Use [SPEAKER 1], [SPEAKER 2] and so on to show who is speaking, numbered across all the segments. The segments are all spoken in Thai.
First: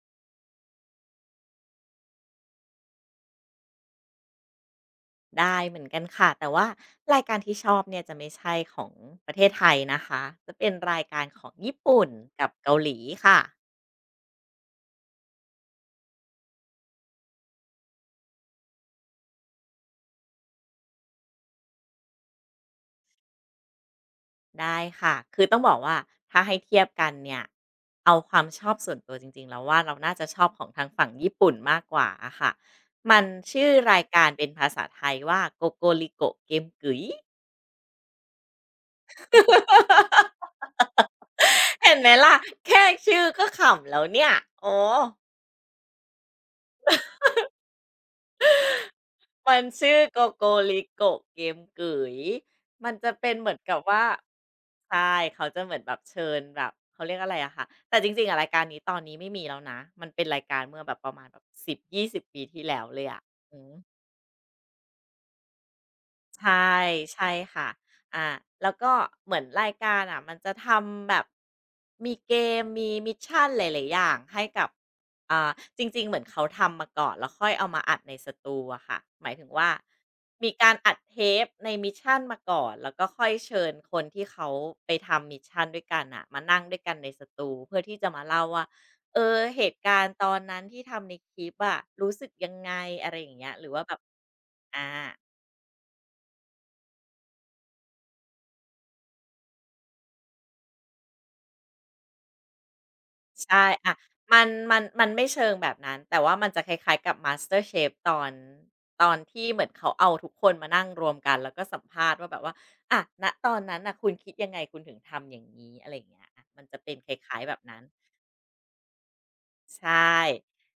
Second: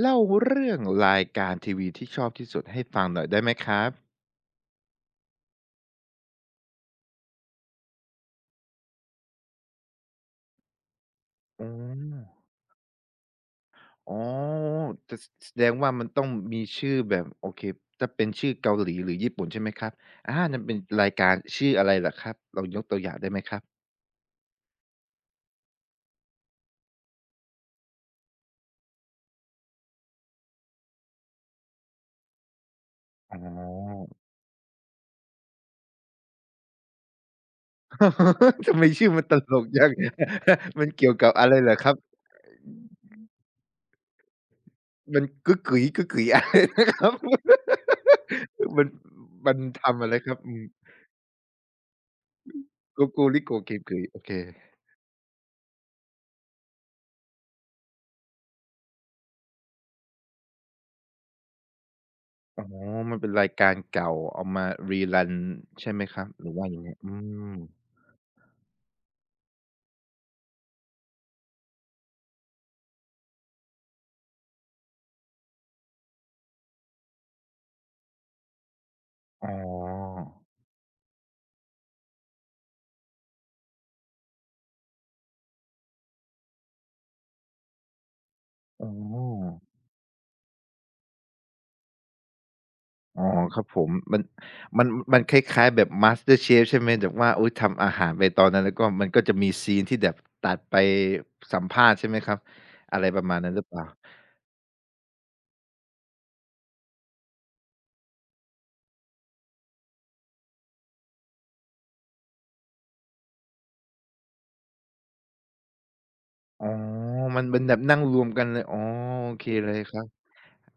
[SPEAKER 1] เล่าเรื่องรายการทีวีที่ชอบที่สุดให้ฟังหน่อยได้ไหมครับ
[SPEAKER 2] ได้เหมือนกันค่ะแต่ว่ารายการที่ชอบเนี่ยจะไม่ใช่ของประเทศไทยนะคะจะเป็นรายการของ
[SPEAKER 1] อ๋
[SPEAKER 2] ญี่ปุ่น
[SPEAKER 1] อ
[SPEAKER 2] กับเกาหลีค่ะ
[SPEAKER 1] อ๋อจะสแสดงว่ามันต้องมีชื่อแบบโอเคถ้าเป็นชื่อเกาหลีหรือญี่ปุ่นใช่ไหมครับอามันเป็นรายการชื่ออะไรเหรอครับลองยกตัวอย่างได้ไหมครับ
[SPEAKER 2] ได้ค่ะคือต้องบอกว่าถ้าให้เทียบกันเนี่ยเอาความชอบส่วนตัวจริงๆแล้วว่าเราน่าจะชอบของทางฝั่งญี่ปุ่นมากกว่าอะค่ะมัน
[SPEAKER 1] อ๋
[SPEAKER 2] ชื่อราย
[SPEAKER 1] อ
[SPEAKER 2] การเป็นภาษาไทยว่าโกโกริโกเกมกุ๋ย
[SPEAKER 1] ทำไมชื่อมันตลกจัง มันเกี่ยวกับอะไรเหรอค
[SPEAKER 2] เห็
[SPEAKER 1] รับ
[SPEAKER 2] นไหมล่ะแค่ชื่อก็ขำแล้วเนี่ยโอ้
[SPEAKER 1] มันก๋อกก๋ยก๋อกก๋ยอะไรนะครับ มันมั
[SPEAKER 2] มั
[SPEAKER 1] น
[SPEAKER 2] นชื่อ
[SPEAKER 1] ทำอะไร
[SPEAKER 2] โก
[SPEAKER 1] ครับ
[SPEAKER 2] โก
[SPEAKER 1] อืม
[SPEAKER 2] r ิโกะเกมก๋ยมัน
[SPEAKER 1] โก
[SPEAKER 2] จะ
[SPEAKER 1] โก
[SPEAKER 2] เป็น
[SPEAKER 1] ริ
[SPEAKER 2] เห
[SPEAKER 1] โก
[SPEAKER 2] มือน
[SPEAKER 1] เก
[SPEAKER 2] กับ
[SPEAKER 1] ก๋
[SPEAKER 2] ว่า
[SPEAKER 1] ยโอเค
[SPEAKER 2] ใช่เขาจะเหมือนแบบเชิญแบบเขาเรียกอะไรอะค่ะแต่จริงๆอะรายการนี้ตอนนี้ไม่มีแล้วนะมันเป็นรายการเมื่อแบบประมาณแบบสิบยี่ส2 0ปี
[SPEAKER 1] อ๋
[SPEAKER 2] ที่
[SPEAKER 1] อ
[SPEAKER 2] แล้วเลย
[SPEAKER 1] มัน
[SPEAKER 2] อะ
[SPEAKER 1] เป็นราย
[SPEAKER 2] อื
[SPEAKER 1] กา
[SPEAKER 2] ม
[SPEAKER 1] รเก่าเอามา re-run ใช่ไหมครับ
[SPEAKER 2] ใช
[SPEAKER 1] หรือว่า
[SPEAKER 2] ่
[SPEAKER 1] ยังไงอื
[SPEAKER 2] ใช่
[SPEAKER 1] ม
[SPEAKER 2] ค่ะอาแล้วก็เหมือนรายการอะมันจะทำแบบมีเกมมีมิชชันหลายๆอย่างให้กับอ่าจริงๆเหมือนเขาทำมาก่อนแล้วค่อยเอามาอัดในสตูอะค่ะหมายถึ
[SPEAKER 1] อ๋
[SPEAKER 2] งว่า
[SPEAKER 1] อ
[SPEAKER 2] มีการอัดเทปในมิชชันมาก่อนแล้วก็ค่อยเชิญคนที่เขาไปทำมิชชันด้วยกันอ่ะมานั่งด้วยกันในสตูเพื่อที่จะมาเล่าว่า
[SPEAKER 1] อ๋อ
[SPEAKER 2] เออเหตุการณ์ตอนนั้นที่ทำในคลิปอะรู้สึกยังไงอะไร
[SPEAKER 1] อ๋อ
[SPEAKER 2] อย่างเงี้ย
[SPEAKER 1] ค
[SPEAKER 2] ห
[SPEAKER 1] รับ
[SPEAKER 2] รือ
[SPEAKER 1] ผ
[SPEAKER 2] ว่า
[SPEAKER 1] ม
[SPEAKER 2] แบบ
[SPEAKER 1] มัน
[SPEAKER 2] อา
[SPEAKER 1] มันคล้ายๆแบบ MasterChef ใช่ไหมแบบว่าอุ๊ยทำอาหารไปตอนนั้นแล้วก็มันก็จะมีซีนที่แบบตัดไปสัมภาษณ์ใช่ไหมครับอะไรประมาณนั้นหรื
[SPEAKER 2] ใช่
[SPEAKER 1] อเปล่า
[SPEAKER 2] อะมันไม่เชิงแบบนั้น แต่ว่ามันจะคล้ายๆกับ MasterChef ตอนที่เหมือนเขาเอาทุกคนมานั่งรวมกัน แล้วก็สัมภาษณ์ว่าแบบว่าอะณตอนนั้นน่ะคุณคิดยังไง คุณถึงทำอย่างงี้ อะไรอย่างเงี้ยอะมั
[SPEAKER 1] อ๋
[SPEAKER 2] น
[SPEAKER 1] อ
[SPEAKER 2] จะเป็นคล้า
[SPEAKER 1] มั
[SPEAKER 2] ย
[SPEAKER 1] น
[SPEAKER 2] ๆแบ
[SPEAKER 1] เป็
[SPEAKER 2] บ
[SPEAKER 1] นแบบ
[SPEAKER 2] นั้น
[SPEAKER 1] นั่งรวมกันเลยอ๋อโอเคเลย
[SPEAKER 2] ใช
[SPEAKER 1] ครับ
[SPEAKER 2] ่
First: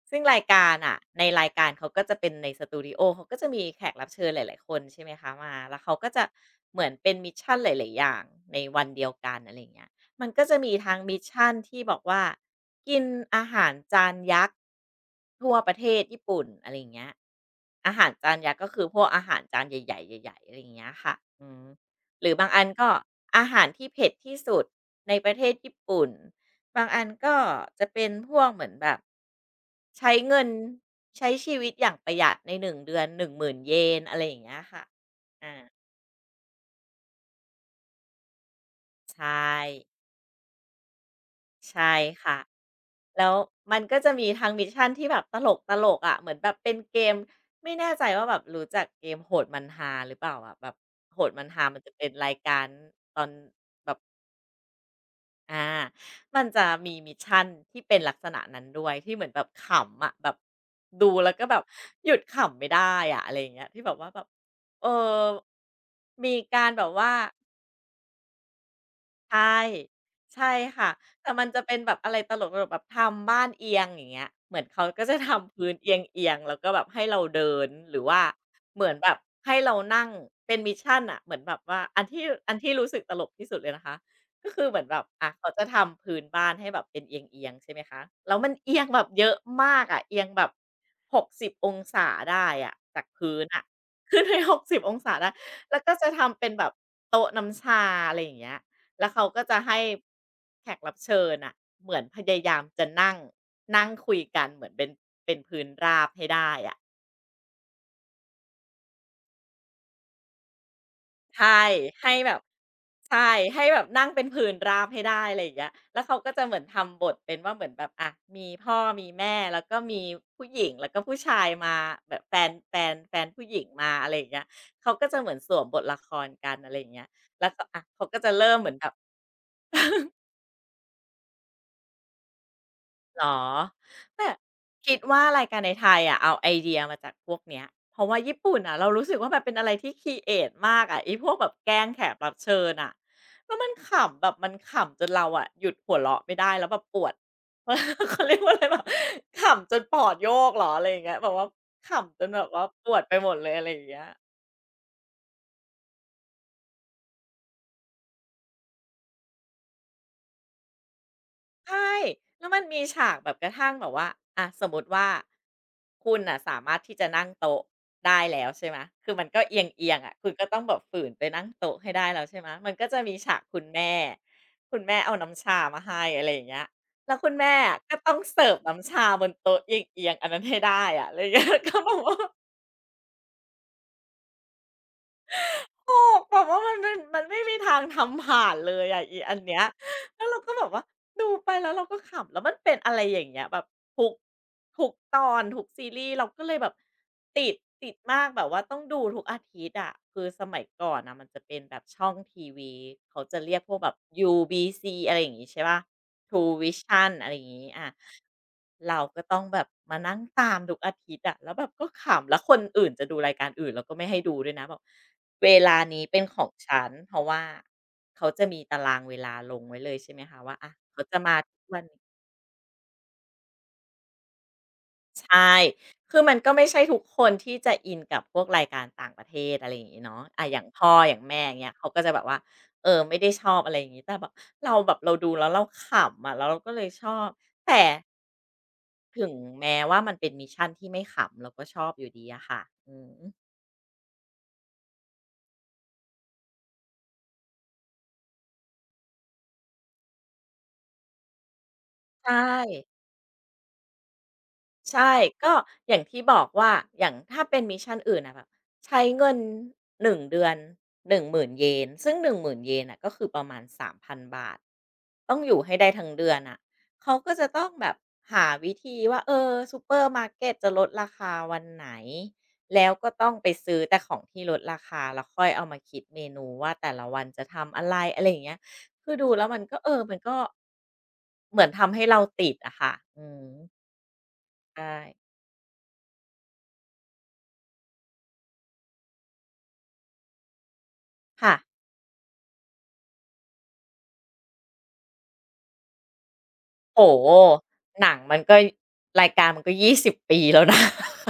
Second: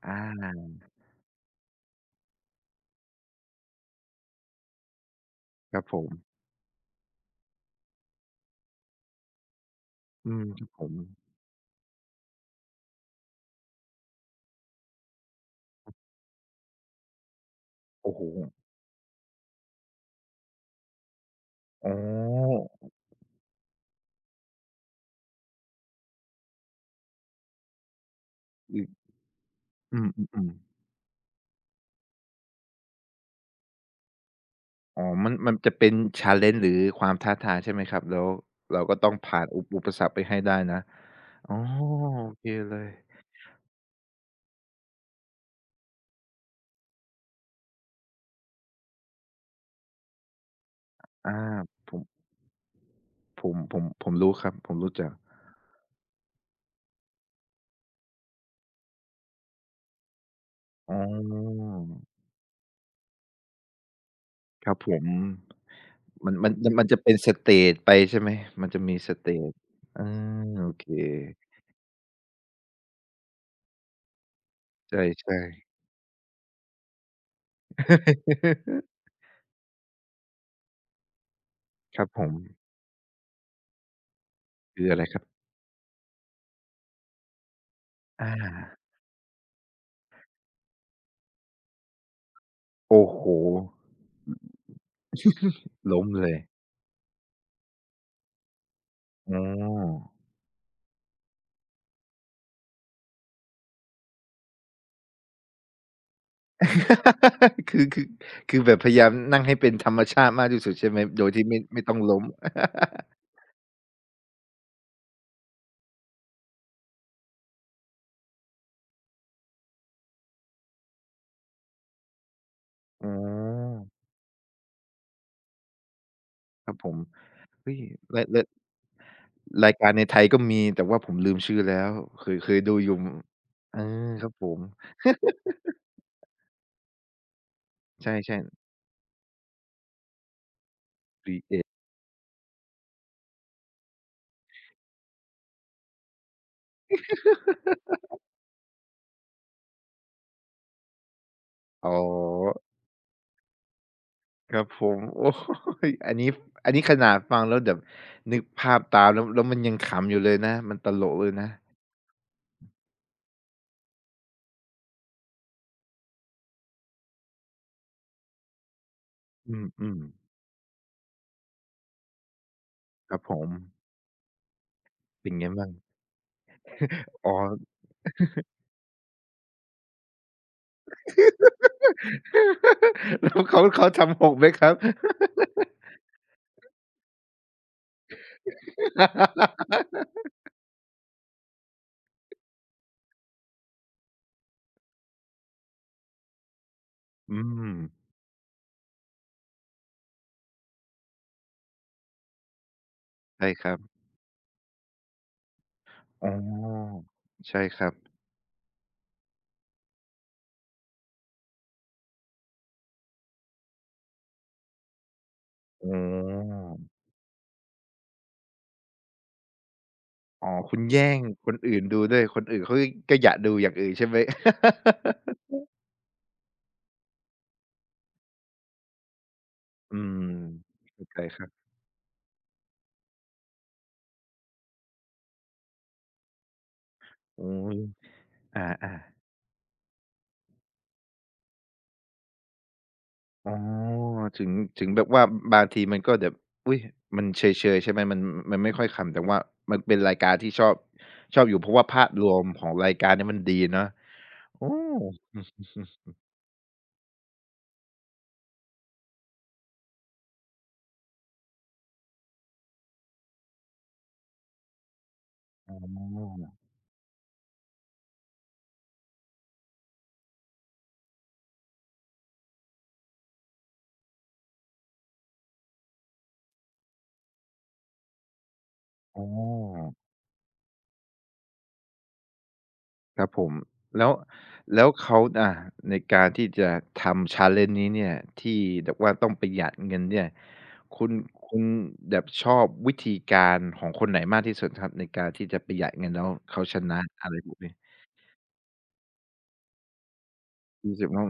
[SPEAKER 1] อา
[SPEAKER 2] ซึ่งรายการอะในรายการเขาก็จะเป็นในสตูดิโอเขาก็จะมีแขกรับเชิญหลายๆคนใช่ไหมคะมา
[SPEAKER 1] ค
[SPEAKER 2] แล้ว
[SPEAKER 1] รับ
[SPEAKER 2] เขา
[SPEAKER 1] ผม
[SPEAKER 2] ก็จะเหมือนเป็นมิชชันหลายๆอย่างในวันเดียวกันอะไรอย่างเงี้ยมัน
[SPEAKER 1] อื
[SPEAKER 2] ก็
[SPEAKER 1] ม
[SPEAKER 2] จะ
[SPEAKER 1] ครับ
[SPEAKER 2] มี
[SPEAKER 1] ผม
[SPEAKER 2] ทั้งมิชชันที่บอกว่ากินอาหารจานยักษ์ทั่วประเทศญี่ปุ่นอะไรอย่างเงี้ยอาหาร
[SPEAKER 1] โอ้โฮ
[SPEAKER 2] จานยักษ์ก็คือพวกอาหารจานใหญ่ๆใหญ่ๆอะไรอย่างเงี้ยค่ะอืม
[SPEAKER 1] อ๋
[SPEAKER 2] หรือบางอั
[SPEAKER 1] อ
[SPEAKER 2] นก็อาหารที่เผ็ดที่สุดในประเทศญี่ปุ่น บางอันก็จะเป็นพวกเหมือน
[SPEAKER 1] อือ
[SPEAKER 2] แบบ
[SPEAKER 1] อื
[SPEAKER 2] ใช้เงิ
[SPEAKER 1] ม
[SPEAKER 2] น
[SPEAKER 1] ๆๆ
[SPEAKER 2] ใช้ชีวิตอย่างประหยัดใน1เดือนห0 0 0นเยนอะไรอย่างเงี้ยค่ะ
[SPEAKER 1] อ๋อมันมั
[SPEAKER 2] อ่า
[SPEAKER 1] นจะเป็น challenge หรือความท้าทายใช่ไหมครับ แล้วเราก็ต้อง
[SPEAKER 2] ใช่
[SPEAKER 1] ผ่านอุปสรรคไปให้ได้นะอ๋อ
[SPEAKER 2] ใช่
[SPEAKER 1] โอ
[SPEAKER 2] ค่ะ
[SPEAKER 1] เคเลย
[SPEAKER 2] แล้วมันก็จะมีทางมิชชั่นที่แบบตลกๆอะเหมือนแบบเป็นเกมไม่แน่ใจว่าแบบรู้จักเกมโหดมันฮาหรือเปล่าอะแบบโหด
[SPEAKER 1] อา
[SPEAKER 2] มันฮามัน
[SPEAKER 1] ผ
[SPEAKER 2] จะ
[SPEAKER 1] ม
[SPEAKER 2] เป็นรายการตอน
[SPEAKER 1] ผมผม
[SPEAKER 2] แบบ
[SPEAKER 1] ผมรู้ครับ ผมรู้จัก
[SPEAKER 2] อ่ามันจะมีมิชชันที่เป็นลักษณะนั้นด้วยที่เหมือนแบบขำอะแบบ
[SPEAKER 1] อ๋
[SPEAKER 2] ดูแล้วก็แบบ
[SPEAKER 1] อ
[SPEAKER 2] หยุดขำไม่ได้อะอะไรอย่างเงี้ยที่แบบว่าแบบ
[SPEAKER 1] ครับ
[SPEAKER 2] เออ
[SPEAKER 1] ผม มั
[SPEAKER 2] มี
[SPEAKER 1] นมัน
[SPEAKER 2] การแบ
[SPEAKER 1] มัน
[SPEAKER 2] บ
[SPEAKER 1] จะ
[SPEAKER 2] ว่า
[SPEAKER 1] เป็นสเตจไปใช่ไหม มันจะมีสเต
[SPEAKER 2] ใช
[SPEAKER 1] จ
[SPEAKER 2] ่
[SPEAKER 1] อา
[SPEAKER 2] ใช่
[SPEAKER 1] โอเค
[SPEAKER 2] ค่ะแต่มันจะเป็นแบบอะไรตลกๆแบบทำบ้านเอียงอย่างเงี้ยเหมือนเขาก็จะ
[SPEAKER 1] ใช่
[SPEAKER 2] ทำพื้น
[SPEAKER 1] ๆ
[SPEAKER 2] เอียงๆแล้วก็แบบให้เราเดินหรือว่าเห มือนแบบให้เรานั่งเป็นมิชชันน่ะเหมือนแบบว่า
[SPEAKER 1] ค
[SPEAKER 2] อัน
[SPEAKER 1] รับผ
[SPEAKER 2] ที่
[SPEAKER 1] ม
[SPEAKER 2] อันที่รู้สึกตลกที่สุดเลยนะคะก็คือเหมือ
[SPEAKER 1] คื
[SPEAKER 2] น
[SPEAKER 1] อ
[SPEAKER 2] แบ
[SPEAKER 1] อะไร
[SPEAKER 2] บ
[SPEAKER 1] ครั
[SPEAKER 2] อะ
[SPEAKER 1] บ
[SPEAKER 2] เขาจะทำพื้นบ้านให้แบบเป็นเอียงๆใช่ไหมคะ
[SPEAKER 1] อา
[SPEAKER 2] แล้วมันเอียงแบบเยอะมากอะเอียงแบบหกสิบองศาได้อะจา
[SPEAKER 1] โอ้
[SPEAKER 2] ก
[SPEAKER 1] โฮ
[SPEAKER 2] พื้นอะขึ้นไป 6บองศาได้แล้ว ก็
[SPEAKER 1] ล้ม
[SPEAKER 2] จะ
[SPEAKER 1] เลย
[SPEAKER 2] ทำเป็นแบบโต๊ะน้ำชาอะไรอย่างเงี้ย แล้วเขา
[SPEAKER 1] อ๋
[SPEAKER 2] ก็
[SPEAKER 1] อ
[SPEAKER 2] จะให้แขกรับเชิญอะเหมือนพยายามจะนั่งนั่งคุยกันเหมือนเป็นพื้นราบให้ได้อะ
[SPEAKER 1] คือคือคือแบบพยายามนั่งให้เป็นธรรมชาติมากที่สุดใช่ไหมโดยที่ไม่
[SPEAKER 2] ใช่
[SPEAKER 1] ไม่ต้อง
[SPEAKER 2] ให้
[SPEAKER 1] ล้ม
[SPEAKER 2] แบบใช่ให้แบบนั่งเป็นพื้นราบให้ได้อะไรอย่างเงี้ยแล้วเขาก็จะเหมือนทำบทเป็นว่าเหมือนแบบอะมีพ่อมีแม่แล้วก็มีผู้หญิงแล้วก็ผู้ชายมาแบบแฟนแฟน
[SPEAKER 1] อ๋
[SPEAKER 2] แฟนผู้หญิง
[SPEAKER 1] อ
[SPEAKER 2] มาอะไรอย่างเงี้ยเขาก็จะเหมือนสวมบทละครกัน
[SPEAKER 1] ค
[SPEAKER 2] อะ
[SPEAKER 1] รั
[SPEAKER 2] ไร
[SPEAKER 1] บ
[SPEAKER 2] อ
[SPEAKER 1] ผ
[SPEAKER 2] ย่าง
[SPEAKER 1] ม
[SPEAKER 2] เงี้ยแล้วก็
[SPEAKER 1] เฮ้ย
[SPEAKER 2] อะเขาก็
[SPEAKER 1] ราย
[SPEAKER 2] จะ
[SPEAKER 1] และ
[SPEAKER 2] เริ่มเหมือนแบบ
[SPEAKER 1] รายการในไทยก็มีแต่ว่าผมลืมชื่อแล้วเคยดูอยู่
[SPEAKER 2] เหรอ
[SPEAKER 1] เออค
[SPEAKER 2] แต่
[SPEAKER 1] รับผม
[SPEAKER 2] คิดว่ารายการในไทยอะเอาไอเดียมาจากพวกเนี้ยเพราะ
[SPEAKER 1] ใช
[SPEAKER 2] ว่า
[SPEAKER 1] ่
[SPEAKER 2] ญี่ปุ่น
[SPEAKER 1] ๆ
[SPEAKER 2] อ่ะเรารู้สึกว่าแบบเป็นอะไรที่ครีเอทมากอะไอพ
[SPEAKER 1] b
[SPEAKER 2] วกแบบ
[SPEAKER 1] เอช
[SPEAKER 2] แกล้งแขกรับเชิญอ่ะแล้วมันขำแบบมันขำจนเราอะหยุดหัวเราะไม่ได้แล้วแบบปวด เขาเรียกว่าอะไรแบบขำจนปอดโยกเหรออะไรอย่างเงี้ยแบบว่า
[SPEAKER 1] อ๋
[SPEAKER 2] ขำจนแบบ
[SPEAKER 1] อ
[SPEAKER 2] ว่าปวดไปหมดเลยอะไรอย่างเงี้ย
[SPEAKER 1] ครับผม โอ้โอันนี้อันนี้ขนาดฟังแล้วแบบนึกภาพตามแล้วมันยังขำอยู่เลยนะมันตลกเลยนะ
[SPEAKER 2] ใช่แล้วมันมีฉากแบบกระทั่งแบบว่าอะสมมติว่าคุณน่ะสามารถที่จะนั่งโต๊ะได้แล้วใช่ไหมคือมันก็เอ
[SPEAKER 1] อืม
[SPEAKER 2] ี
[SPEAKER 1] อื
[SPEAKER 2] ยง
[SPEAKER 1] ม
[SPEAKER 2] ๆอะคุณก็ต้องแบบฝืนไปนั่งโต๊ะให้ได้แล้วใช่ไหมมันก็จะ
[SPEAKER 1] ค
[SPEAKER 2] มี
[SPEAKER 1] รับผ
[SPEAKER 2] ฉาก
[SPEAKER 1] ม
[SPEAKER 2] คุณแม่เอา
[SPEAKER 1] เป็น
[SPEAKER 2] น้ำ
[SPEAKER 1] ไง
[SPEAKER 2] ชา
[SPEAKER 1] บ้าง
[SPEAKER 2] มาให้อะไรอย่างเงี้ยแล้ว
[SPEAKER 1] อ๋
[SPEAKER 2] คุ
[SPEAKER 1] อ
[SPEAKER 2] ณแม่อะก็ต้องเสิร์ฟน้ำชาบนโต๊ะเอียงๆอันนั้นให้ได้อะอะไรอย่างเงี้ย ก็แบบว่า
[SPEAKER 1] แล้วเขาทำหกไหมครับ
[SPEAKER 2] ถอกแบบว่ามันเป็นมันไม่มีทางทำผ่านเลยอะอีอันเนี้ย แล้วเราก็แบบว่าดูไปแล้วเราก็ขำแล้วมันเป็นอะไรอย่างเงี้ยแบบทุกทุกตอนทุกซีรีส์เราก็เลยแบบ
[SPEAKER 1] อื
[SPEAKER 2] ติด
[SPEAKER 1] ม
[SPEAKER 2] ติดมากแบบว่าต้องดูทุกอาทิตย์อะคือสมัยก่อนน่ะมันจะเป็นแบบช่องทีวีเขาจะ
[SPEAKER 1] ใช่
[SPEAKER 2] เรียก
[SPEAKER 1] ค
[SPEAKER 2] พ
[SPEAKER 1] รั
[SPEAKER 2] ว
[SPEAKER 1] บ
[SPEAKER 2] กแบบ UBC อะไรอย่างงี้ใช่เปล่า
[SPEAKER 1] อ๋
[SPEAKER 2] True
[SPEAKER 1] อ
[SPEAKER 2] Vision อะไรอย่าง
[SPEAKER 1] ใช่
[SPEAKER 2] งี้
[SPEAKER 1] ค
[SPEAKER 2] อา
[SPEAKER 1] รับ
[SPEAKER 2] เราก็ต้องแบบมานั่งตามทุกอาทิตย์อะแล้วแบบก็ขำแล้วคนอื่นจะดูรายการอื่นเราก็ไม่ให้ดูด้วยนะบอกเวลา
[SPEAKER 1] อ๋
[SPEAKER 2] นี้เป็นของ
[SPEAKER 1] อ
[SPEAKER 2] ฉันเพราะว่าเขาจะมีตารางเวลาลงไว้เลยใช่ไหมคะ
[SPEAKER 1] อ๋อ
[SPEAKER 2] ว่าอะ
[SPEAKER 1] คุณ
[SPEAKER 2] เขา
[SPEAKER 1] แย่
[SPEAKER 2] จะ
[SPEAKER 1] ง
[SPEAKER 2] มา
[SPEAKER 1] คน
[SPEAKER 2] ทุก
[SPEAKER 1] อื่
[SPEAKER 2] วั
[SPEAKER 1] น
[SPEAKER 2] น
[SPEAKER 1] ดู
[SPEAKER 2] นี้
[SPEAKER 1] ด้วยคนอื่นเขาก็ก็อยากดูอย่างอื่นใช่ไหม
[SPEAKER 2] ใช่ คือมันก็ไม่ใช่ทุกคนที่จะอินกับพวกรายการต่างประเทศอะไรอย่าง
[SPEAKER 1] อื
[SPEAKER 2] นี้
[SPEAKER 1] ม
[SPEAKER 2] เนาะอะอย่างพ่อ
[SPEAKER 1] เข้า
[SPEAKER 2] อ
[SPEAKER 1] ใจ
[SPEAKER 2] ย่าง
[SPEAKER 1] ค
[SPEAKER 2] แม่
[SPEAKER 1] รั
[SPEAKER 2] อย่าง
[SPEAKER 1] บ
[SPEAKER 2] เงี้ยเขาก็จะแบบว่าเออไม่ได้ชอบอะไรอย่างนี้แต่แบบเราแบบเราดูแล้วเราขำอะแล้วเราก็เลยชอบ
[SPEAKER 1] โอ๊ย
[SPEAKER 2] แต่
[SPEAKER 1] อา
[SPEAKER 2] ถึงแม้ว่ามันเป็นมิชชันที่ไม่ขำเราก็ชอบอยู่ดีอะค่ะอืม
[SPEAKER 1] ๆอ๋อถึงถึงแบบว่าบางทีมันก็แบบอุ๊ยมันเชยๆใช่ไหมมันไม่ค่อยขำแต่ว่ามันเป็นรายการที่ชอบอยู่เพราะว่าภาพรว
[SPEAKER 2] ใช่
[SPEAKER 1] มของรายการเนี่ยมันดีเนาะโอ้
[SPEAKER 2] ใช่ก็อย่างที่บอกว่าอย่างถ้าเป็นมิชชันอื่นอะแบบใช้เงิน1เดือน1 0 0 0นเยนซึ่ง1 0 0 0นเยนน่ะก็คือประมาณ3,000บาทต้องอยู่
[SPEAKER 1] อ๋
[SPEAKER 2] ให้ได้ทั้งเดือน
[SPEAKER 1] อ
[SPEAKER 2] น่ะเขาก็จะต้องแบบหาวิธีว่าเออซูเปอร์มาร์เกตจะลดราคาวันไหนแล้วก็ต้องไปซื้อแต่ของที่ลดราคาแล้วค่อยเอามาคิดเมนูว่าแต่ละวันจะทำอะไรอะไรอย่างเงี้ยคือ
[SPEAKER 1] อ๋อ
[SPEAKER 2] ดูแล้วมันก็เออมันก็เหมือนทำให้เราติดอะค่ะ
[SPEAKER 1] ครั
[SPEAKER 2] อื
[SPEAKER 1] บผ
[SPEAKER 2] ม
[SPEAKER 1] ม แล้วแล้
[SPEAKER 2] ใช่
[SPEAKER 1] วเขาอ่าในการที่จะทำ challenge นี้เนี่ย ที่แบบว่าต้องประหยัดเงินเนี่ย คุณ
[SPEAKER 2] ค่ะ
[SPEAKER 1] คุณแบบชอบวิธีการของคนไหนมากที่สุดครับในการที่จะประหยัดเงินแล้วเขาชนะ
[SPEAKER 2] โอ้โฮ
[SPEAKER 1] อะไรพวกนี้
[SPEAKER 2] หนังมันก็รายการมันก็20ปีแล้วนะ
[SPEAKER 1] รู้สึกว่า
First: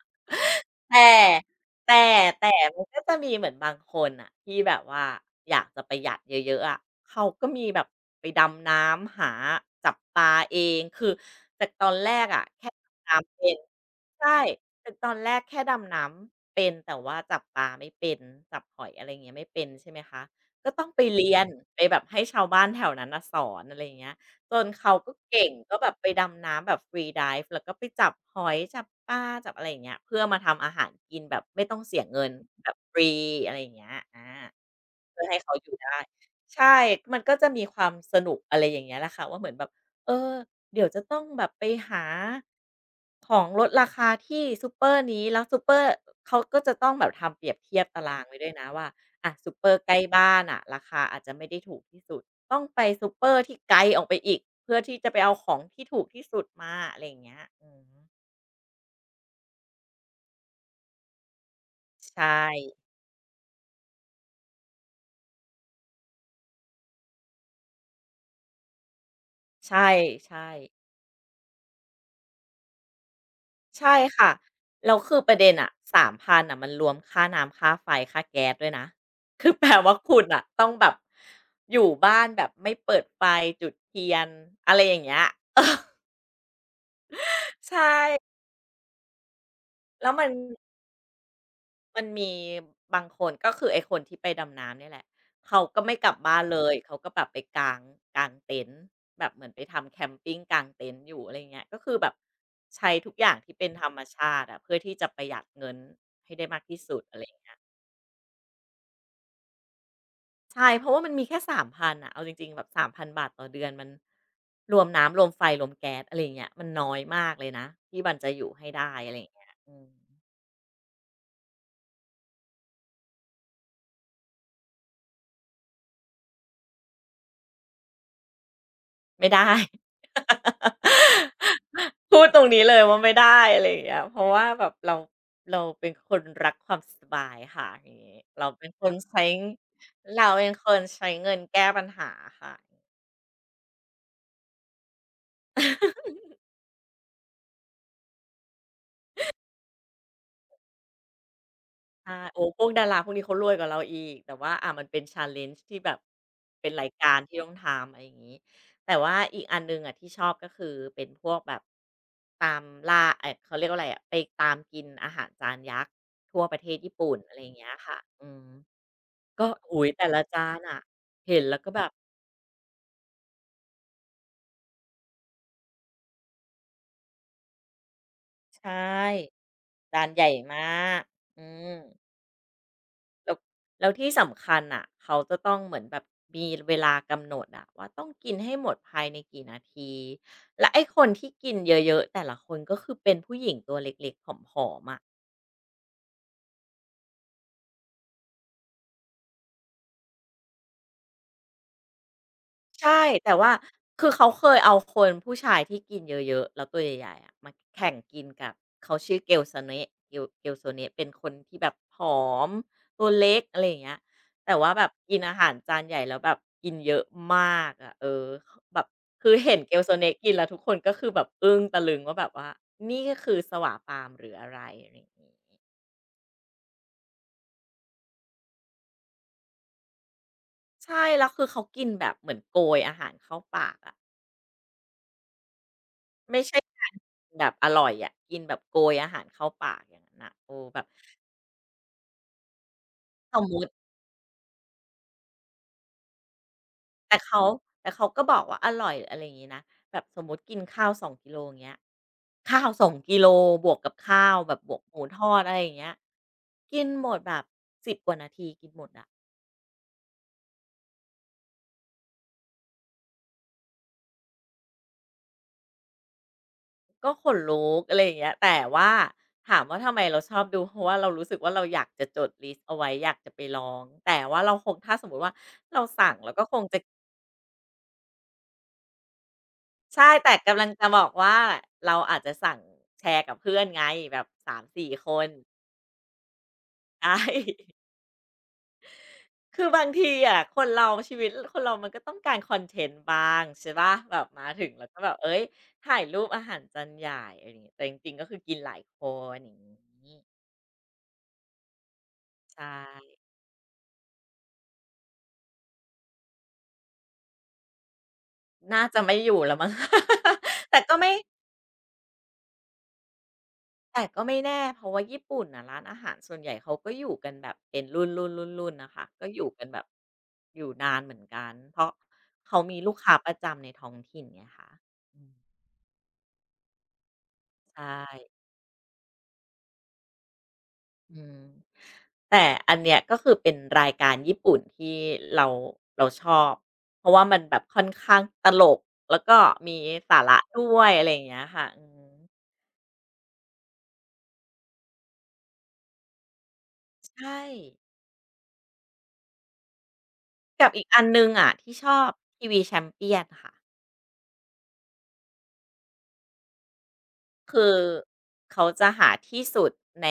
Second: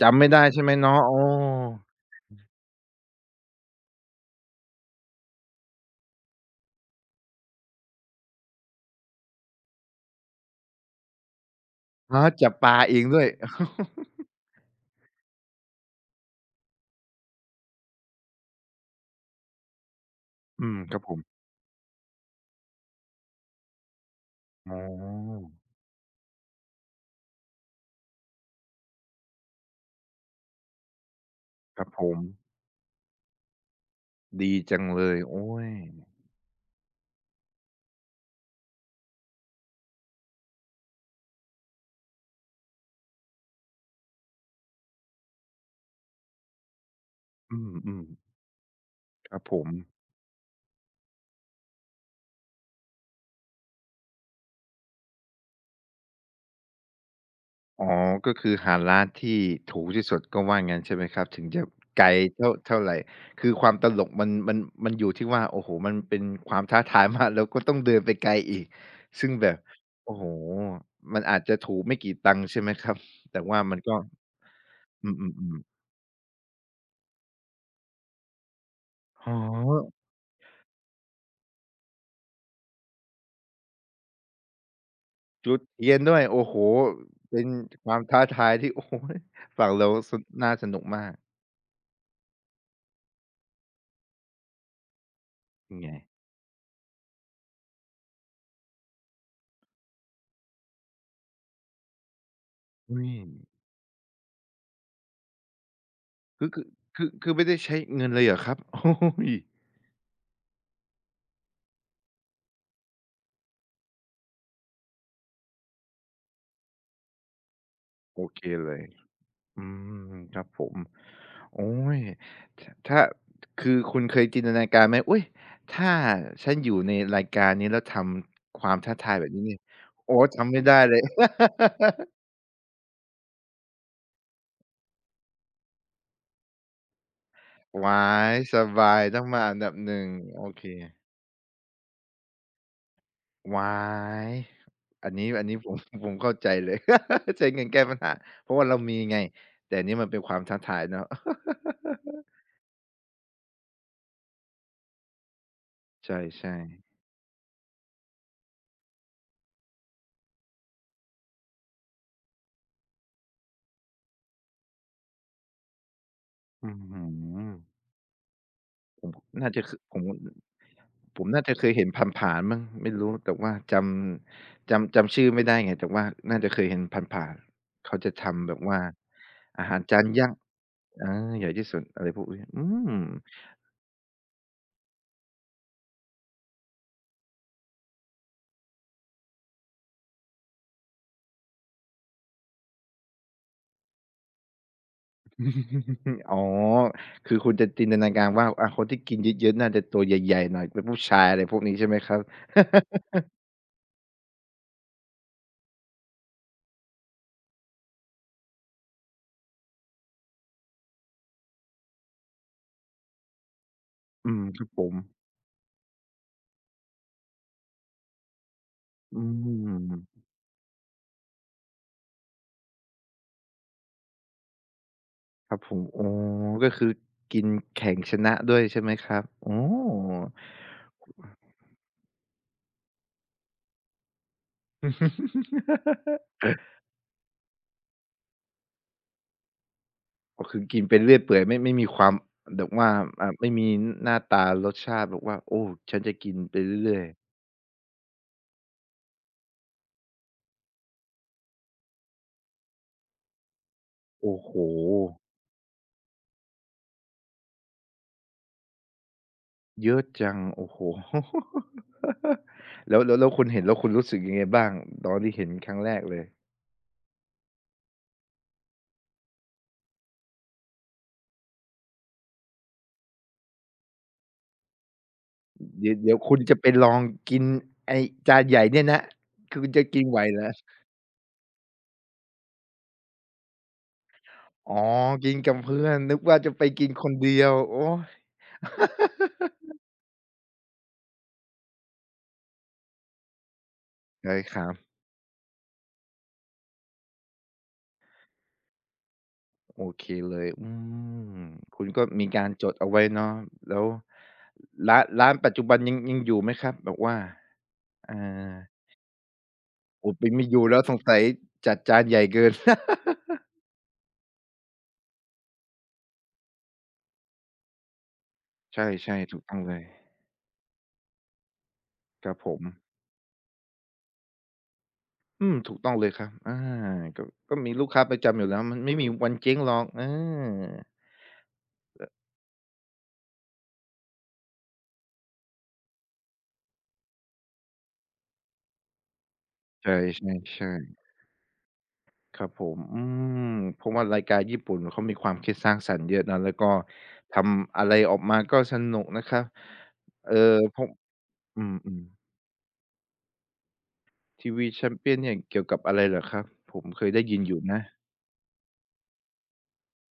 [SPEAKER 1] จำไม่ได้ใช่ไหม
[SPEAKER 2] แต่
[SPEAKER 1] เนาะอ๋อ
[SPEAKER 2] แต่แต่มันก็จะมีเหมือนบางคนน่ะที่แบบว่าอยากจะประหยัดเยอะๆอะเขาก็มีแบบไปดำน้ำหาจับปลาเองคือจากตอนแร
[SPEAKER 1] อ๋อ
[SPEAKER 2] กอะ
[SPEAKER 1] จับป
[SPEAKER 2] แค่
[SPEAKER 1] ลาเอง
[SPEAKER 2] ดำ
[SPEAKER 1] ด้วย
[SPEAKER 2] น้ำ เป็น ใช่แต่ตอนแรกแค่ดำน้ำเป็นแต่ว่าจับปลาไม่เป็นจับหอยอะไรอย่างเงี้ยไม่เป็นใช่ไหมคะ
[SPEAKER 1] อื
[SPEAKER 2] ก็
[SPEAKER 1] ม
[SPEAKER 2] ต้อง
[SPEAKER 1] ครั
[SPEAKER 2] ไป
[SPEAKER 1] บผม
[SPEAKER 2] เรียนไปแบบให้ชาวบ้านแถวนั้นน่ะสอนอะไรอย่างเงี้ยจน
[SPEAKER 1] อ๋
[SPEAKER 2] เขาก็
[SPEAKER 1] อ
[SPEAKER 2] เก่งก็แบบไปดำน้ำแบบ Free Dive แล้วก็ไปจับหอยจับปลาจับอะไรอย่างเงี้ยเพื่อมาทำอาหารกินแบบไม่ต้อ
[SPEAKER 1] ค
[SPEAKER 2] ง
[SPEAKER 1] รับ
[SPEAKER 2] เสี
[SPEAKER 1] ผ
[SPEAKER 2] ย
[SPEAKER 1] ม
[SPEAKER 2] เงินแบบฟรีอะไรอย่างเงี้ยอา
[SPEAKER 1] ดีจังเลย
[SPEAKER 2] เพื่อให้
[SPEAKER 1] โอ๊
[SPEAKER 2] เขาอ
[SPEAKER 1] ย
[SPEAKER 2] ยู่ได้ใช่มันก็จะมีความสนุกอะไรอย่างเงี้ยแหละค่ะว่าเหมือนแบบเออเดี๋ยวจะต้องแบบไปหา ของลดราคาที่ซูเปอร์นี้แล้วซูเปอร์เขาก็จะต้องแบบทำเปรีย
[SPEAKER 1] อื
[SPEAKER 2] บเทียบ
[SPEAKER 1] ม
[SPEAKER 2] ตา
[SPEAKER 1] ๆ
[SPEAKER 2] รางไว้ด้วยนะว่าอะ
[SPEAKER 1] ครับ
[SPEAKER 2] ซู
[SPEAKER 1] ผ
[SPEAKER 2] เป
[SPEAKER 1] ม
[SPEAKER 2] อร์ใกล้บ้านอ่ะราคาอาจจะไม่ได้ถูกที่สุดต้องไปซูเปอร์ที่ไกลออกไปอีกเพื่อที่จะไปเอาของที่ถูกที่สุดมาอะไรอย่างเงี้ยอื
[SPEAKER 1] อ๋อ
[SPEAKER 2] ม
[SPEAKER 1] ก็คือหาร้านที่ถูกที่สุดก็ว่างั้นใช่ไหมครับถึงจะไกล
[SPEAKER 2] ใช่
[SPEAKER 1] เท่าไรคือความตลกมันมันอยู่ที่ว่าโอ้โฮมันเป็นความท้าทายมากแล้วก็ต้องเดินไปไกลอีกซึ่งแบบ
[SPEAKER 2] ใช่
[SPEAKER 1] โอ้โฮ
[SPEAKER 2] ใช่
[SPEAKER 1] มันอาจจะถูกไม่กี่ตังค์ใช่ไหมครับแต่ว่ามันก็
[SPEAKER 2] ใช่ค่ะแล้ว
[SPEAKER 1] อื
[SPEAKER 2] คือประเด็น
[SPEAKER 1] มๆๆ
[SPEAKER 2] อะ3,000น่ะมันรวมค่าน้ำค่าไฟค่าแก๊สด้วยนะ
[SPEAKER 1] อ๋อ
[SPEAKER 2] คือแปลว่าคุณอ่ะต้องแบบอยู่บ้านแบบไม่เปิดไฟจุดเทียนอะไรอย่างเงี้ย
[SPEAKER 1] จุดเทียนด้วยโอ้โฮเป็น
[SPEAKER 2] ใช
[SPEAKER 1] ความท้า
[SPEAKER 2] ่
[SPEAKER 1] ทายที่ โอ้โฮฟังแล้ว
[SPEAKER 2] แล้ว
[SPEAKER 1] ส
[SPEAKER 2] มัน
[SPEAKER 1] น่าสนุกมาก
[SPEAKER 2] มันมีบางคนก็คือไอ้คนที่ไปดำน้ำเนี่ยแหละเขา
[SPEAKER 1] เป็น
[SPEAKER 2] ก็
[SPEAKER 1] ไง
[SPEAKER 2] ไม่กลับบ้านเลยเขาก็แบบไปกางเต็นท์แบบเหมือนไปทำแคมปิงกางเต็นท์อยู่อะไรเงี้ยก็คือแบบใช้
[SPEAKER 1] อุ๊ย
[SPEAKER 2] ทุกอย่างที่เป็นธรรมชาติอะเพื่อที่จะประหยัดเงินให้ได้
[SPEAKER 1] คือ
[SPEAKER 2] มาก
[SPEAKER 1] คือ
[SPEAKER 2] ที่สุด
[SPEAKER 1] คือ
[SPEAKER 2] อะไร
[SPEAKER 1] คื
[SPEAKER 2] อ
[SPEAKER 1] อ
[SPEAKER 2] ย่าง
[SPEAKER 1] ไม่
[SPEAKER 2] เงี้
[SPEAKER 1] ได้
[SPEAKER 2] ย
[SPEAKER 1] ใช้เงินเลยเหรอครับ โอ้โฮ
[SPEAKER 2] ใช่เพราะว่ามันมีแค่สามพันอะเอาจริงๆแบบ3,000 บาทต่อเดือนมันรวมน้ำรวมไฟรวมแก๊สอะไรอย่างเงี้ยมันน้อยมากเลยนะที่มัน
[SPEAKER 1] โอ
[SPEAKER 2] จะอ
[SPEAKER 1] เค
[SPEAKER 2] ยู่ให้
[SPEAKER 1] เลย
[SPEAKER 2] ได้อะไรอย่างเงี้ย
[SPEAKER 1] อื
[SPEAKER 2] อืม
[SPEAKER 1] มครับผมโอ้ยถถ้าคือคุณเคยจินตนาการไหมอุ๊ยถ้าฉันอยู่ในรายการนี้แล้วทำความท้าทายแบ
[SPEAKER 2] ไม่
[SPEAKER 1] บนี้
[SPEAKER 2] ได้
[SPEAKER 1] นี่โอ้ทำไม่ได้เลย
[SPEAKER 2] พูดตรงนี้เลยว่าไม่ได้อะไรอย่างเงี้ยเพราะว่าแบบเราเราเป็นคนรักความสบายค่ะอย่าง
[SPEAKER 1] ว้า
[SPEAKER 2] งี้
[SPEAKER 1] ย
[SPEAKER 2] เรา
[SPEAKER 1] ส
[SPEAKER 2] เป็นคน
[SPEAKER 1] บายต้
[SPEAKER 2] ใช้
[SPEAKER 1] องมาอันดับหนึ่ง
[SPEAKER 2] เรา
[SPEAKER 1] โอ
[SPEAKER 2] เป็น
[SPEAKER 1] เค
[SPEAKER 2] คนใช้เงินแก้ปัญหาค่ะ
[SPEAKER 1] ว้ายอันนี้ผม ผมเข้าใจเลย ใช้เงินแก้ปัญหาเพราะว่าเรามีไงแต่อันนี้มันเป็นความท้าทายเนาะ
[SPEAKER 2] ใช่โอ้พวกดาราพวกนี้เขารวยกว่าเราอีกแต่ว่าอ่ามันเป็น challenge ที่แบบ
[SPEAKER 1] ใช่
[SPEAKER 2] เป็นราย
[SPEAKER 1] ๆ
[SPEAKER 2] การที่ต้องทำอะไรอย่างงี้แต่ว่าอีกอันหนึ่งอะที่ชอบก็คือเป็นพวกแบบตามล่าเอ๊ยเขาเรียกว่าอะไรอะไปตามกินอาหารจานยักษ์ทั่วประเท
[SPEAKER 1] อื้
[SPEAKER 2] ศ
[SPEAKER 1] อ
[SPEAKER 2] ญี่
[SPEAKER 1] ฮือ
[SPEAKER 2] ปุ่นอะไรอย่างเงี้ยค่ะอืม
[SPEAKER 1] ผม
[SPEAKER 2] ก็
[SPEAKER 1] น่าจะค
[SPEAKER 2] โอ้โฮ
[SPEAKER 1] ผม
[SPEAKER 2] แต่ละจานอะ
[SPEAKER 1] ผม
[SPEAKER 2] เห็
[SPEAKER 1] น่า
[SPEAKER 2] น
[SPEAKER 1] จะ
[SPEAKER 2] แล้ว
[SPEAKER 1] เค
[SPEAKER 2] ก็
[SPEAKER 1] ย
[SPEAKER 2] แบ
[SPEAKER 1] เห็น
[SPEAKER 2] บ
[SPEAKER 1] ผ่านๆมั้งไม่รู้แต่ว่าจำชื่อไม่ได้ไงแต่ว่าน่าจะเคยเห็นผ่านๆเขาจะทำแบบ
[SPEAKER 2] ใช่
[SPEAKER 1] ว่าอาหารจา
[SPEAKER 2] จา
[SPEAKER 1] น
[SPEAKER 2] นให
[SPEAKER 1] ยั
[SPEAKER 2] ญ่
[SPEAKER 1] กษ์
[SPEAKER 2] มาก
[SPEAKER 1] อา
[SPEAKER 2] อื
[SPEAKER 1] ใหญ่ที่
[SPEAKER 2] ม
[SPEAKER 1] สุดอะไรพวกนี้อืม
[SPEAKER 2] แล้วแล้วที่สำคัญอ่ะเขาจะต้องเหมือนแบบมีเวลากำหนดอ่ะว่าต้องกินให้หมดภายในกี่นาทีและไอ้คนที่กินเยอะๆแต่ละคนก็คือเป็นผู้หญิงตัวเล็กๆผอมๆอะ
[SPEAKER 1] อ๋อคือคุณจะจินตนาการว่าอ่าคนที่กินเยอะๆน่าจะตัวใหญ่ๆหน่อยเป็นผู้ชายอะไรพวกนี้ใช่ไหมครับ
[SPEAKER 2] ใช่ แต่ว่าคือเขาเคยเอาคนผู้ชายที่กินเยอะๆแล้วตัวใหญ่ๆอะมาแข่งกินกับเขาชื่อเ e l โ s o n è เ e ลเกลโซเน è เป็นคนที่แบบผอมตัวเล็กอะไรอย่างเงี้ย
[SPEAKER 1] อืม
[SPEAKER 2] แต่
[SPEAKER 1] ครับ
[SPEAKER 2] ว่า
[SPEAKER 1] ผ
[SPEAKER 2] แบบ
[SPEAKER 1] ม
[SPEAKER 2] กินอาหารจานใหญ่แล้วแบบกินเยอะมากอะเออคแบบ
[SPEAKER 1] อื
[SPEAKER 2] คือเห็นเ e l โ s o n è
[SPEAKER 1] ม
[SPEAKER 2] กินแล้วทุกคนก็คือแบบอึ้งตะลึงว่าแบบว่านี่ก็คือสวาปามหรืออะไรอะไรอย่างงี้
[SPEAKER 1] ครับผมอ๋อก็คือกินแข่งชนะด้วยใช่ไหมครับอ๋อ
[SPEAKER 2] ใช่แล้วคือเขากินแบบเหมือนโกยอาหารเข้าปากอะ ไม่ใช่การแบบอร่อยอะกินแบบโกยอาหารเข้าปากอย่างนั้นน่ะ
[SPEAKER 1] ก็
[SPEAKER 2] เอ
[SPEAKER 1] คือ
[SPEAKER 2] อแบ
[SPEAKER 1] กิน
[SPEAKER 2] บ
[SPEAKER 1] ไปเรื่อยเปื่อยไม่มีความแบบว่าอ่า
[SPEAKER 2] สม
[SPEAKER 1] ไม่
[SPEAKER 2] มุ
[SPEAKER 1] มี
[SPEAKER 2] ติ
[SPEAKER 1] หน้าตารสชาติแบบว่าโอ้ฉันจะกินไปเรื่อย
[SPEAKER 2] แต่
[SPEAKER 1] ๆ
[SPEAKER 2] เขาแต่เขาก็บอกว่าอร่อยอะไรอย่างงี้นะแบบสมมุติกินข้าว2กิโลอย่างเงี้ยข้าว2กิโลบวกกับข้า
[SPEAKER 1] โอ้
[SPEAKER 2] ว
[SPEAKER 1] โฮ
[SPEAKER 2] แบบบวกหมูทอดอะไรอย่างเงี้ยกินหมดแบบสิบกว่านาทีกินหมดอะ
[SPEAKER 1] เยอะจังโอ้โฮ แล้วคุณเห็นแล้วคุณรู้สึกยังไงบ้างตอนที่เห็นครั้งแรกเลย
[SPEAKER 2] ก็ขนลุกอะไรอย่างเงี้ยแต่ว่าถามว่าทำไมเราชอบดูเพราะว่าเรารู้สึกว่าเราอยากจะจดลิสต์เอาไว้อยากจะไปลองแต่ว่าเราคงถ้าสมมุติว่าเรา
[SPEAKER 1] เดี๋ยว
[SPEAKER 2] สั่
[SPEAKER 1] เดี๋ย
[SPEAKER 2] ง
[SPEAKER 1] ว
[SPEAKER 2] เรา
[SPEAKER 1] คุณ
[SPEAKER 2] ก็ค
[SPEAKER 1] จะ
[SPEAKER 2] ง
[SPEAKER 1] ไป
[SPEAKER 2] จะ
[SPEAKER 1] ลองกินไอ้จานใหญ่เนี่ยนะคุณจะกิน
[SPEAKER 2] ใช่
[SPEAKER 1] ไหว
[SPEAKER 2] แต่
[SPEAKER 1] เหรอ
[SPEAKER 2] กำลังจะบอกว่าเราอาจจะสั่งแชร์กับเพื่อนไงแบบ
[SPEAKER 1] อ๋อ
[SPEAKER 2] 3-4คน
[SPEAKER 1] กินกับเพื่อนนึกว่าจะไปกินคน
[SPEAKER 2] ใช่
[SPEAKER 1] เดียวโอ๊ย
[SPEAKER 2] คือบางทีอะคนเราชีวิตคนเรามันก็ต้องการคอนเทนต์บ้างใช่เปล่าแบบ
[SPEAKER 1] ใช่
[SPEAKER 2] มา
[SPEAKER 1] ค
[SPEAKER 2] ถึ
[SPEAKER 1] รั
[SPEAKER 2] ง
[SPEAKER 1] บ
[SPEAKER 2] แล้วก็แบบเอ้ยถ่ายรูปอาหารจานใหญ่อะไรอย่างงี้แต่จริงๆก็คือกินหลายคนอย่
[SPEAKER 1] โอ
[SPEAKER 2] าง
[SPEAKER 1] เค
[SPEAKER 2] งี้
[SPEAKER 1] เลยอืมคุณก็มีการ
[SPEAKER 2] ใช่
[SPEAKER 1] จดเอาไว้เนาะแล้วร้านปัจจุบันยังอยู่ไหมครับแบบว่าอา
[SPEAKER 2] น่าจะไม่อยู่แล้วมั้ง
[SPEAKER 1] โอ้เป็ นไม่อยู่
[SPEAKER 2] แต่
[SPEAKER 1] แล้วส
[SPEAKER 2] ก็
[SPEAKER 1] ง
[SPEAKER 2] ไม่
[SPEAKER 1] สัยจัดจานใหญ่เกิน
[SPEAKER 2] แต่ก็ไม่แน่เพราะว่าญี่ปุ่นน่ะร้านอาหารส่วนใหญ่เขาก็อยู่กันแบบเป็นรุ่นๆๆๆน่ะค่ะ
[SPEAKER 1] ใช่
[SPEAKER 2] ก็
[SPEAKER 1] ๆ
[SPEAKER 2] อ
[SPEAKER 1] ถูก
[SPEAKER 2] ยู่
[SPEAKER 1] ต้อง
[SPEAKER 2] กัน
[SPEAKER 1] เล
[SPEAKER 2] แบ
[SPEAKER 1] ย
[SPEAKER 2] บอยู่นานเหมือนกันเพราะ
[SPEAKER 1] ครับผ
[SPEAKER 2] เขา
[SPEAKER 1] ม
[SPEAKER 2] มีลูกค้าประจำในท้องถิ่นไงคะอืม
[SPEAKER 1] อืม ถูกต้องเลยครับอาก็มี
[SPEAKER 2] ใช่
[SPEAKER 1] ลูกค้าประจำอยู่แล้วมันไม่มีวันเจ๊งหรอกเออ
[SPEAKER 2] อืมแต่อันเนี้ยก็คือเป็นรายการญี่ปุ่นที่เราเราชอบเพราะว่ามันแบบค่อนข้างตลกแล้วก็มี
[SPEAKER 1] ใช
[SPEAKER 2] สาระด้
[SPEAKER 1] ่
[SPEAKER 2] วย
[SPEAKER 1] ๆๆ
[SPEAKER 2] อะไรอย่างเงี้ยค่ะอืม
[SPEAKER 1] ครับผมอืมผมว่ารายการญี่ปุ่นเขามีความคิดสร้างสรรค์เยอะนะแล้วก็ท
[SPEAKER 2] ใช่
[SPEAKER 1] ำอะไรออกมาก็สนุกนะครับเอ่อ
[SPEAKER 2] กับ
[SPEAKER 1] ผ
[SPEAKER 2] อีก
[SPEAKER 1] ม
[SPEAKER 2] อันหนึ่งอะ
[SPEAKER 1] อื
[SPEAKER 2] ที่ชอ
[SPEAKER 1] ม
[SPEAKER 2] บ
[SPEAKER 1] ๆ
[SPEAKER 2] TV ชม a ปี้ย n ค่ะ
[SPEAKER 1] TV Champion เนี่ยเกี่ยวกับอะไรเหรอครับผมเคยได้ยินอยู่
[SPEAKER 2] คือ
[SPEAKER 1] นะ
[SPEAKER 2] เขาจะหาที่สุดใน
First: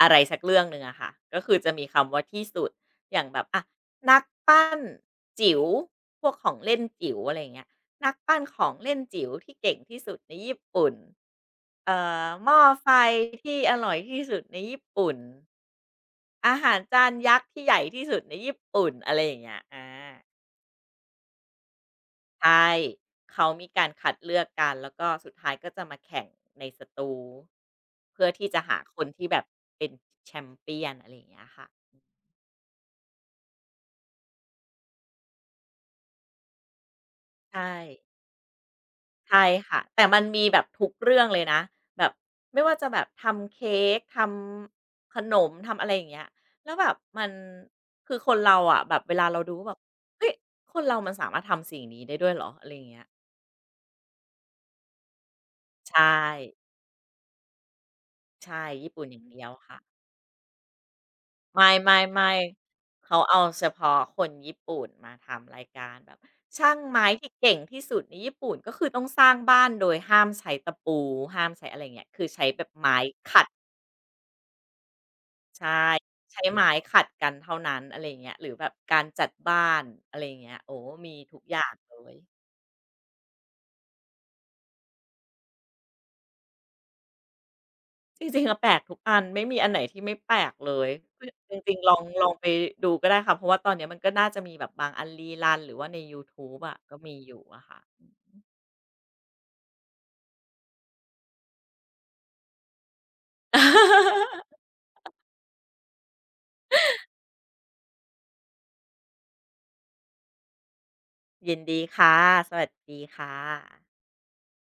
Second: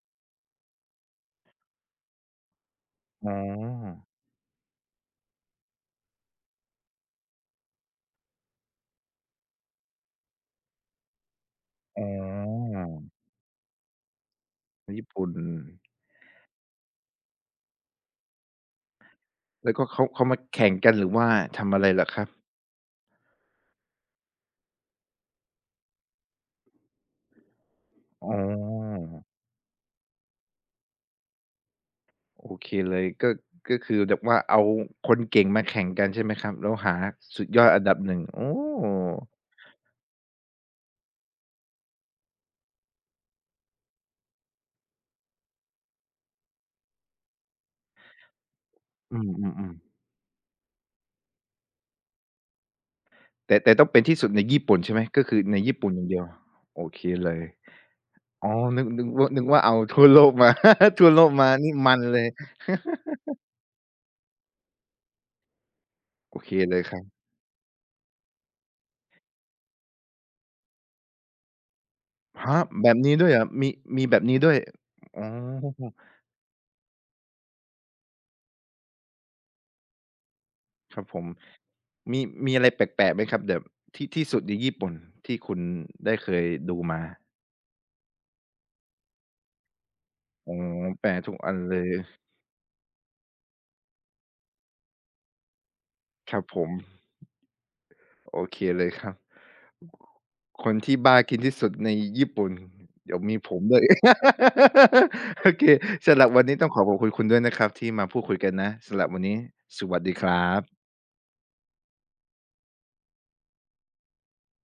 [SPEAKER 2] อะไรสักเรื่องหนึ่งอะค่ะก็คือจะมีคำว่าที่สุดอย่าง
[SPEAKER 1] อ๋
[SPEAKER 2] แบบอะ
[SPEAKER 1] อ
[SPEAKER 2] นักปั้นจิ๋วพวกของเล่นจิ๋วอะไรอย่างเงี้ยนักปั้นของเล่นจิ๋วที่เก่งที่สุดในญี่ปุ่นเอ่
[SPEAKER 1] อ๋
[SPEAKER 2] หม้อ
[SPEAKER 1] อ
[SPEAKER 2] ไฟที่อร่อยที่สุดในญี่
[SPEAKER 1] ญี่
[SPEAKER 2] ปุ่น
[SPEAKER 1] ปุ่น
[SPEAKER 2] อาหารจานยักษ์ที่ใหญ่ที่สุดในญี่ปุ่นอะไรอย่างเงี้ย
[SPEAKER 1] แล้วก็
[SPEAKER 2] อา
[SPEAKER 1] เขามาแข่งกันหรือว่าทำอะไรเหรอครับ
[SPEAKER 2] ใช่เขามีการคัดเลือกกันแล้วก็สุดท้ายก็จะมาแข่งในสตูเพื่
[SPEAKER 1] อ๋
[SPEAKER 2] อที่จะหาค
[SPEAKER 1] อ
[SPEAKER 2] นที่แบบเป็นแชมเปียนอะไรอย่างเงี้ยค่ะ
[SPEAKER 1] โอเคเลยก็ก็คือแบบว่าเอาคนเก่งมาแข่งกันใช่ไหมครับแล้วหาสุดยอด
[SPEAKER 2] ใช่
[SPEAKER 1] อันดับหนึ่งโอ้
[SPEAKER 2] ใช่ค่ะแต่มันมีแบบทุกเรื่องเลยนะแบบไม่ว่าจะแบบทำเค้กทำขนมทำอะไรอย่างเงี้ยแล้วแบบมันคือคนเราอะแบบเว
[SPEAKER 1] อื
[SPEAKER 2] ลาเราดู
[SPEAKER 1] ม
[SPEAKER 2] แบบ
[SPEAKER 1] ๆๆ
[SPEAKER 2] เฮ้ยคนเรามันสามารถทำสิ่งนี้ได้ด้วยเหรออะไรอย่างเงี้ย
[SPEAKER 1] แต่ต้องเป็นที่สุดในญี่ปุ่นใช่ไหมก็คือในญี่ปุ่นอ
[SPEAKER 2] ใช่
[SPEAKER 1] ย่างเดียวโอเคเลยอ๋อ
[SPEAKER 2] ใช่ญี่ปุ่นอย่าง
[SPEAKER 1] นึ
[SPEAKER 2] เดี
[SPEAKER 1] ก
[SPEAKER 2] ยว
[SPEAKER 1] ว่าเอา
[SPEAKER 2] ค่ะ
[SPEAKER 1] ทั่วโลกมา ทั่วโลกมา
[SPEAKER 2] ไม่
[SPEAKER 1] นี่มั
[SPEAKER 2] ๆ่
[SPEAKER 1] นเลย
[SPEAKER 2] ไม่ เขาเอาเฉพาะคนญี่ปุ่นมาทำรายการแบบ
[SPEAKER 1] โอเค
[SPEAKER 2] ช่า
[SPEAKER 1] เล
[SPEAKER 2] ง
[SPEAKER 1] ยครั
[SPEAKER 2] ไม้
[SPEAKER 1] บ
[SPEAKER 2] ที่เก่งที่สุดในญี่ปุ่นก็คือต้องสร้างบ้านโดยห้ามใช้ตะปูห้ามใช้อะไรเงี้ยคือใช้
[SPEAKER 1] ฮะ
[SPEAKER 2] แบบ
[SPEAKER 1] แบ
[SPEAKER 2] ไม้
[SPEAKER 1] บนี้ด้วยเหร
[SPEAKER 2] ขั
[SPEAKER 1] อ
[SPEAKER 2] ด
[SPEAKER 1] มีมีแบบนี้ด้วยอ๋อ
[SPEAKER 2] ใช่ใช้ไม้ขัดกันเท่านั้นอะไรเงี้ยหรือแบบการจัดบ้านอะไรเงี้ยโอ้
[SPEAKER 1] ครับ
[SPEAKER 2] มี
[SPEAKER 1] ผม
[SPEAKER 2] ทุกอย่างเลย
[SPEAKER 1] มีมีอะไรแปลกๆไหมครับแบบที่สุดในญี่ปุ่นที่คุณได้เคยดูมา
[SPEAKER 2] จริงๆอะแปลกทุกอันไม่มีอันไหนที่ไม่แปล
[SPEAKER 1] อ๋อ
[SPEAKER 2] กเลย
[SPEAKER 1] แปลทุกอั
[SPEAKER 2] จ
[SPEAKER 1] นเล
[SPEAKER 2] ริงๆ
[SPEAKER 1] ย
[SPEAKER 2] ลองลองไปดูก็ได้ค่ะเพราะว่าตอนเนี้ยมันก็น่าจะมีแบบบางอันรีรันหรือว่าในยู
[SPEAKER 1] ครับ
[SPEAKER 2] ทูบ
[SPEAKER 1] ผม
[SPEAKER 2] อะก็มีอยู่อะค่ะ
[SPEAKER 1] โอเคเลยครับ คนที่บ้ากินที่สุดในญี่ปุ่นเดี๋ยวมีผมด้วย โอเคสำหรับวันนี้ต้องขอขอบคุณคุณด้วยนะครับที่มาพูดคุยกันนะสำหรับวันนี้สวัสดีครับ
[SPEAKER 2] ยินดีค่ะ สวัสดีค่ะ